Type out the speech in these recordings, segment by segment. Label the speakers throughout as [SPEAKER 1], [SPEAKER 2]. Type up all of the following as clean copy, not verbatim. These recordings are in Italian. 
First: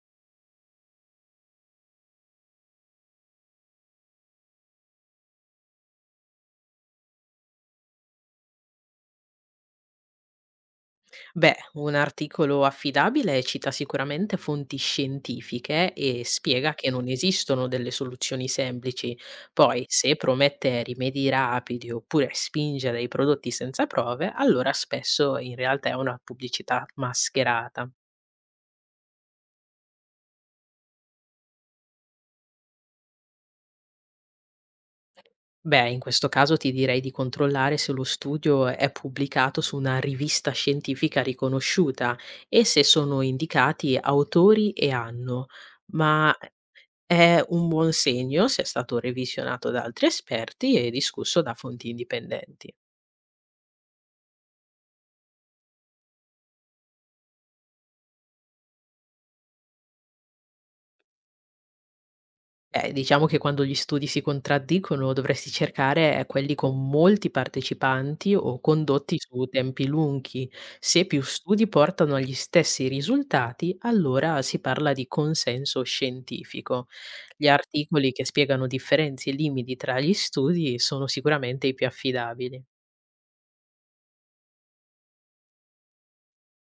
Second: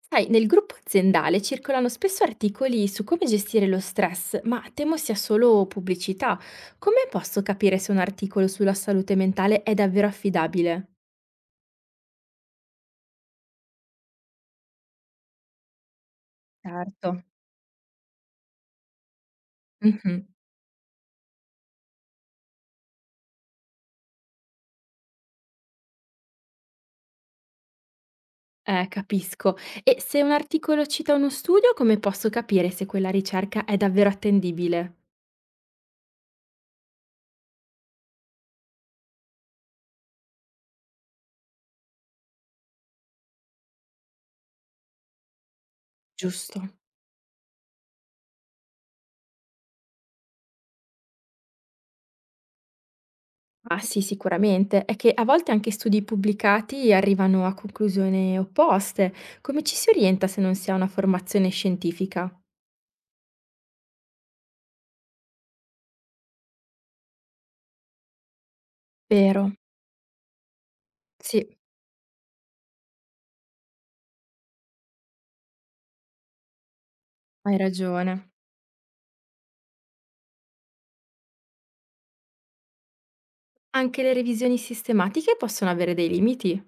[SPEAKER 1] Sai, nel gruppo aziendale circolano spesso articoli su come gestire lo stress, ma temo sia solo pubblicità. Come posso capire se un articolo sulla salute mentale è davvero affidabile?
[SPEAKER 2] Beh, un articolo affidabile cita sicuramente fonti scientifiche e spiega che non
[SPEAKER 1] Certo.
[SPEAKER 2] esistono delle soluzioni semplici. Poi, se
[SPEAKER 1] Mhm.
[SPEAKER 2] promette rimedi rapidi oppure spinge a dei prodotti senza prove, allora spesso in realtà è una pubblicità mascherata.
[SPEAKER 1] Capisco. E se un articolo cita uno studio, come posso capire se quella ricerca è davvero attendibile?
[SPEAKER 2] Beh, in questo caso ti direi di controllare se lo studio è pubblicato su una rivista scientifica riconosciuta e se sono indicati autori e anno. Ma
[SPEAKER 1] Giusto.
[SPEAKER 2] è un buon segno se è stato revisionato da altri esperti e discusso da fonti indipendenti.
[SPEAKER 1] Ah sì, sicuramente. È che a volte anche studi pubblicati arrivano a conclusioni opposte. Come ci si orienta se non si ha una formazione scientifica?
[SPEAKER 2] Diciamo che quando gli studi si contraddicono dovresti cercare quelli con molti partecipanti o condotti su
[SPEAKER 1] Vero.
[SPEAKER 2] tempi lunghi. Se più
[SPEAKER 1] Sì,
[SPEAKER 2] studi portano agli stessi risultati, allora si parla di consenso scientifico. Gli
[SPEAKER 1] hai
[SPEAKER 2] articoli che
[SPEAKER 1] ragione.
[SPEAKER 2] spiegano differenze e limiti tra gli studi sono sicuramente i più affidabili.
[SPEAKER 1] Anche le revisioni sistematiche possono avere dei limiti.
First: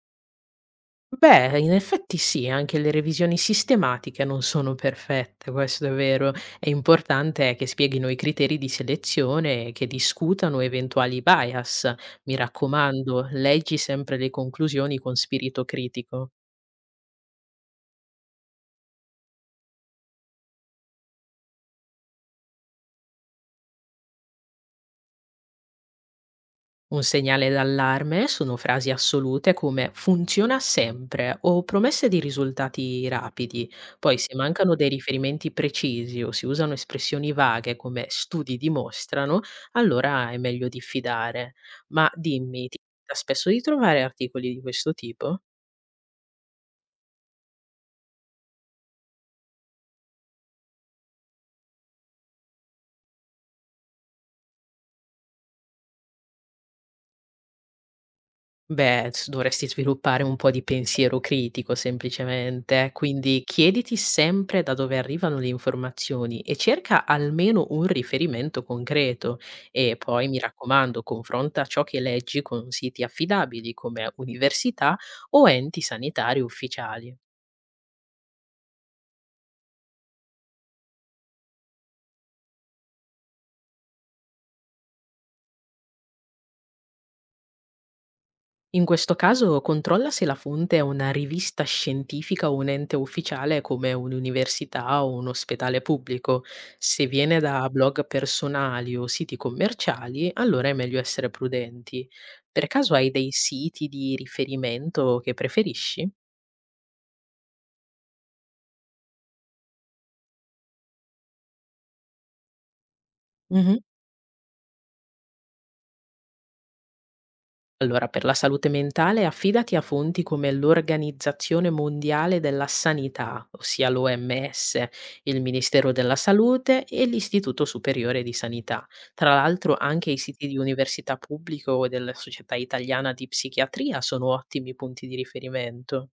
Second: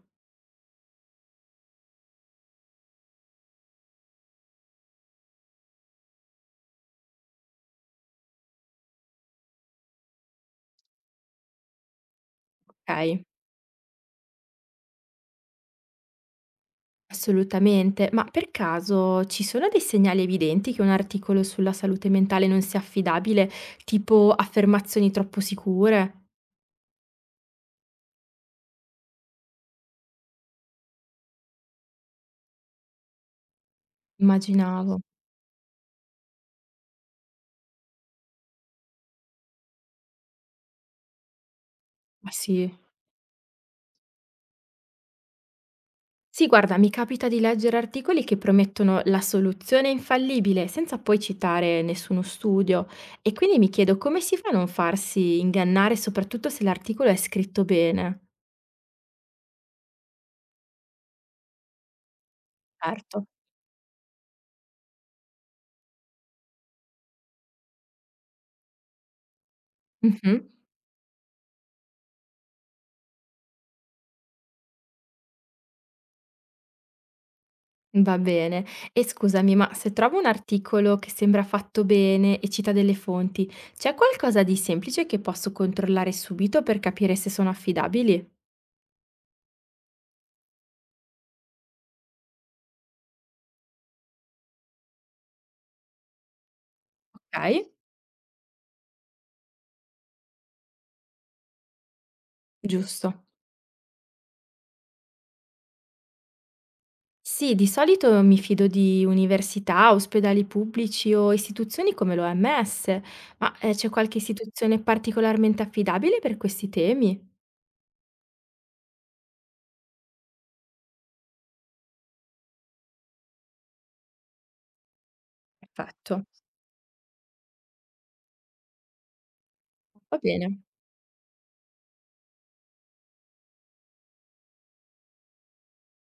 [SPEAKER 2] Beh, in effetti sì, anche le revisioni sistematiche non sono perfette, questo è vero. È importante che spieghino i criteri di selezione e che discutano eventuali bias. Mi
[SPEAKER 1] Ok,
[SPEAKER 2] raccomando, leggi sempre le conclusioni con spirito critico.
[SPEAKER 1] assolutamente. Ma per caso ci sono dei segnali evidenti che un articolo sulla salute mentale non sia affidabile, tipo affermazioni troppo sicure?
[SPEAKER 2] Un segnale d'allarme sono frasi assolute come funziona sempre o promesse di risultati rapidi. Poi se mancano dei
[SPEAKER 1] Immaginavo.
[SPEAKER 2] riferimenti precisi o si usano espressioni vaghe come studi dimostrano, allora è meglio diffidare. Ma
[SPEAKER 1] Ma sì.
[SPEAKER 2] dimmi, ti capita spesso di trovare articoli di questo tipo?
[SPEAKER 1] Sì, guarda, mi capita di leggere articoli che promettono la soluzione infallibile senza poi citare nessuno studio e quindi mi chiedo come si fa a non farsi ingannare, soprattutto se l'articolo è scritto bene.
[SPEAKER 2] Beh, s dovresti sviluppare un po' di pensiero critico semplicemente,
[SPEAKER 1] Certo.
[SPEAKER 2] quindi chiediti sempre da dove arrivano le informazioni e cerca almeno un riferimento concreto e poi
[SPEAKER 1] Mh-mh.
[SPEAKER 2] mi raccomando confronta ciò che leggi con siti affidabili come università o enti sanitari ufficiali.
[SPEAKER 1] Va bene. E scusami, ma se trovo un articolo che sembra fatto bene e cita delle fonti, c'è qualcosa di semplice che posso controllare subito per capire se sono affidabili?
[SPEAKER 2] In questo caso controlla se la fonte è una rivista scientifica o un ente ufficiale come un'università o un ospedale pubblico. Se viene da
[SPEAKER 1] Okay,
[SPEAKER 2] blog personali o siti commerciali, allora è meglio essere prudenti. Per caso hai
[SPEAKER 1] giusto.
[SPEAKER 2] dei siti di riferimento che preferisci?
[SPEAKER 1] Sì, di solito mi fido di università, ospedali pubblici o istituzioni come l'OMS, ma, c'è qualche istituzione particolarmente affidabile per questi temi?
[SPEAKER 2] Allora, per la salute mentale affidati a fonti come l'Organizzazione Mondiale della Sanità, ossia l'OMS, il Ministero della
[SPEAKER 1] Perfetto,
[SPEAKER 2] Salute e l'Istituto Superiore di Sanità. Tra l'altro anche i
[SPEAKER 1] va
[SPEAKER 2] siti di
[SPEAKER 1] bene.
[SPEAKER 2] università pubbliche o della Società Italiana di Psichiatria sono ottimi punti di riferimento.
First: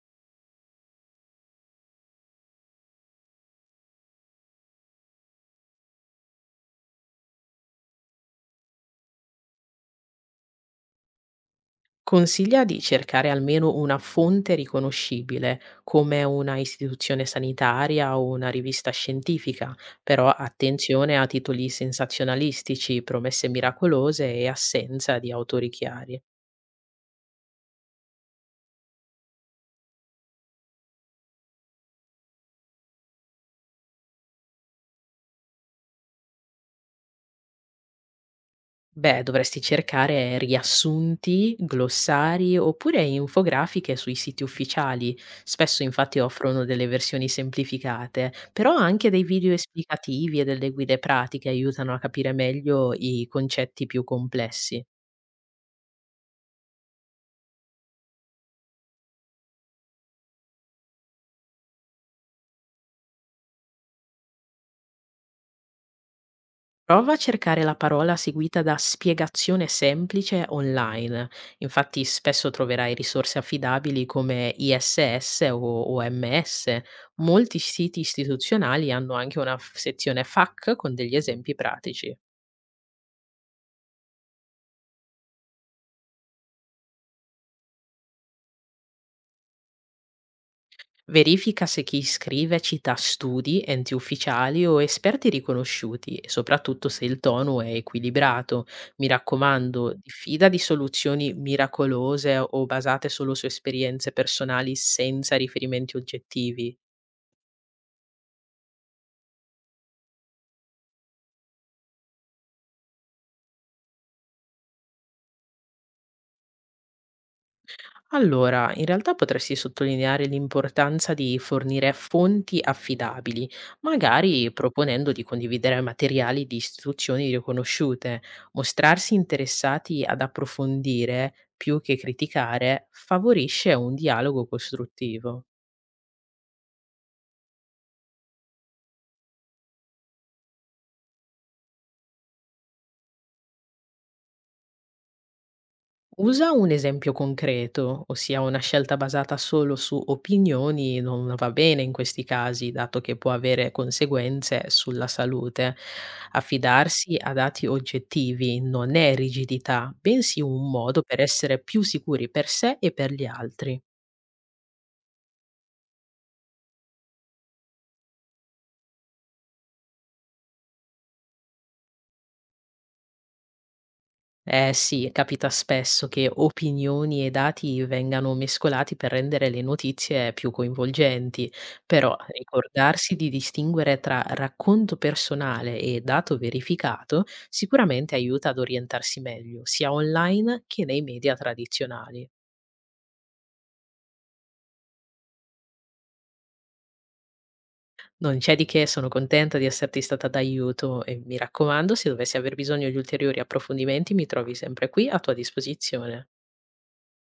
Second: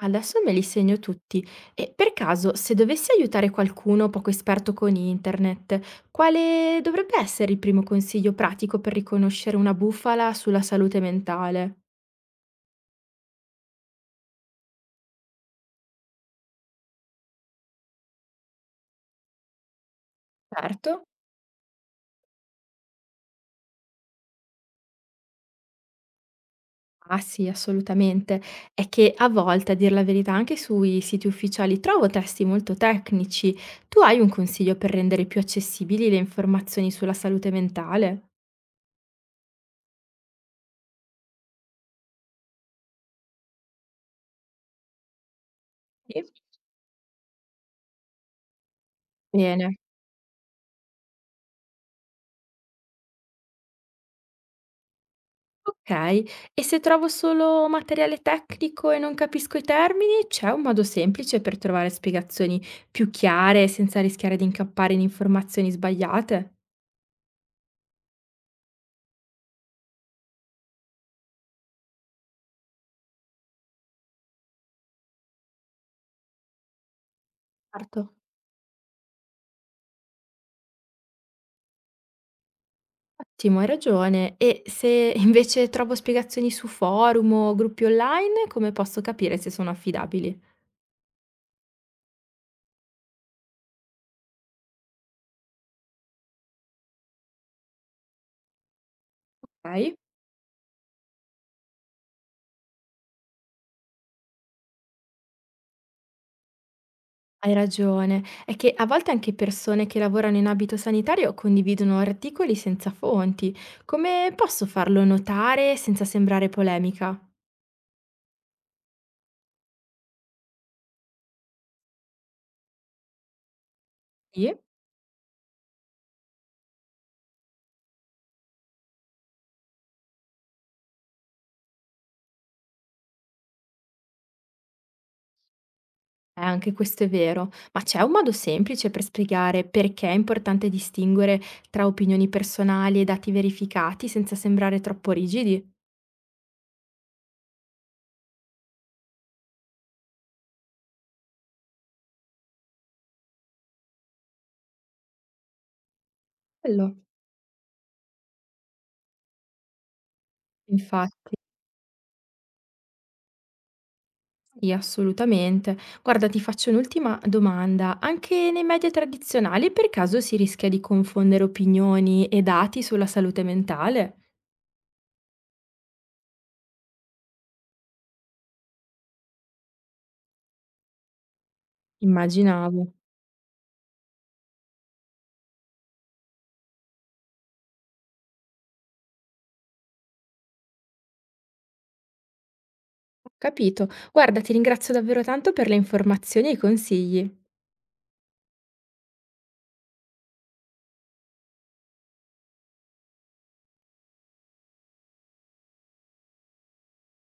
[SPEAKER 1] Adesso me li segno tutti. E per caso, se dovessi aiutare qualcuno poco esperto con internet, quale dovrebbe essere il primo consiglio pratico per riconoscere una bufala sulla salute mentale?
[SPEAKER 2] Consiglia di cercare almeno una fonte riconoscibile, come una istituzione sanitaria o una rivista scientifica, però
[SPEAKER 1] Certo.
[SPEAKER 2] attenzione a titoli sensazionalistici, promesse miracolose e assenza di autori chiari.
[SPEAKER 1] Ah sì, assolutamente. È che a volte, a dir la verità, anche sui siti ufficiali trovo testi molto tecnici. Tu hai un consiglio per rendere più accessibili le informazioni sulla salute mentale?
[SPEAKER 2] Beh, dovresti cercare riassunti, glossari oppure infografiche sui siti ufficiali. Spesso infatti
[SPEAKER 1] Sì.
[SPEAKER 2] offrono delle versioni semplificate, però anche dei video
[SPEAKER 1] Bene.
[SPEAKER 2] esplicativi e delle guide pratiche aiutano a capire meglio i concetti più complessi.
[SPEAKER 1] Okay. E se trovo solo materiale tecnico e non capisco i termini, c'è un modo semplice per trovare spiegazioni più chiare senza rischiare di incappare in informazioni sbagliate?
[SPEAKER 2] Prova a cercare la parola seguita da spiegazione semplice online. Infatti spesso troverai risorse affidabili come ISS o OMS. Molti siti
[SPEAKER 1] Certo.
[SPEAKER 2] istituzionali hanno anche una sezione FAQ con degli esempi pratici.
[SPEAKER 1] Ottimo, hai ragione. E se invece trovo spiegazioni su forum o gruppi online, come posso capire se sono affidabili?
[SPEAKER 2] Verifica se chi scrive cita studi, enti ufficiali o esperti riconosciuti e soprattutto se il tono è equilibrato. Mi raccomando,
[SPEAKER 1] Ok.
[SPEAKER 2] diffida di soluzioni miracolose o basate solo su esperienze personali senza riferimenti oggettivi.
[SPEAKER 1] Hai ragione. È che a volte anche persone che lavorano in abito sanitario condividono articoli senza fonti. Come posso farlo notare senza sembrare polemica?
[SPEAKER 2] Allora, in realtà potresti sottolineare l'importanza di fornire fonti affidabili,
[SPEAKER 1] Sì,
[SPEAKER 2] magari proponendo di condividere materiali di istituzioni riconosciute. Mostrarsi interessati ad approfondire più che criticare favorisce un dialogo costruttivo.
[SPEAKER 1] anche questo è vero, ma c'è un modo semplice per spiegare perché è importante distinguere tra opinioni personali e dati verificati senza sembrare troppo rigidi?
[SPEAKER 2] Usa un esempio concreto, ossia una scelta basata solo su opinioni non va bene in questi casi, dato che può avere conseguenze sulla salute.
[SPEAKER 1] Bello.
[SPEAKER 2] Affidarsi a dati oggettivi non è rigidità, bensì un modo per
[SPEAKER 1] Infatti,
[SPEAKER 2] essere più sicuri per sé e per gli altri.
[SPEAKER 1] sì, assolutamente. Guarda, ti faccio un'ultima domanda. Anche nei media tradizionali per caso si rischia di confondere opinioni e dati sulla salute mentale?
[SPEAKER 2] Eh sì, capita spesso che opinioni e dati vengano mescolati per rendere le notizie più coinvolgenti, però
[SPEAKER 1] Immaginavo.
[SPEAKER 2] ricordarsi di distinguere tra racconto personale e dato verificato sicuramente aiuta ad orientarsi meglio, sia online che nei media tradizionali.
[SPEAKER 1] Ho capito. Guarda, ti ringrazio davvero tanto per le informazioni e i consigli.
[SPEAKER 2] Non c'è di che, sono contenta di esserti stata d'aiuto e mi raccomando, se dovessi aver bisogno di ulteriori approfondimenti, mi trovi sempre qui a tua disposizione.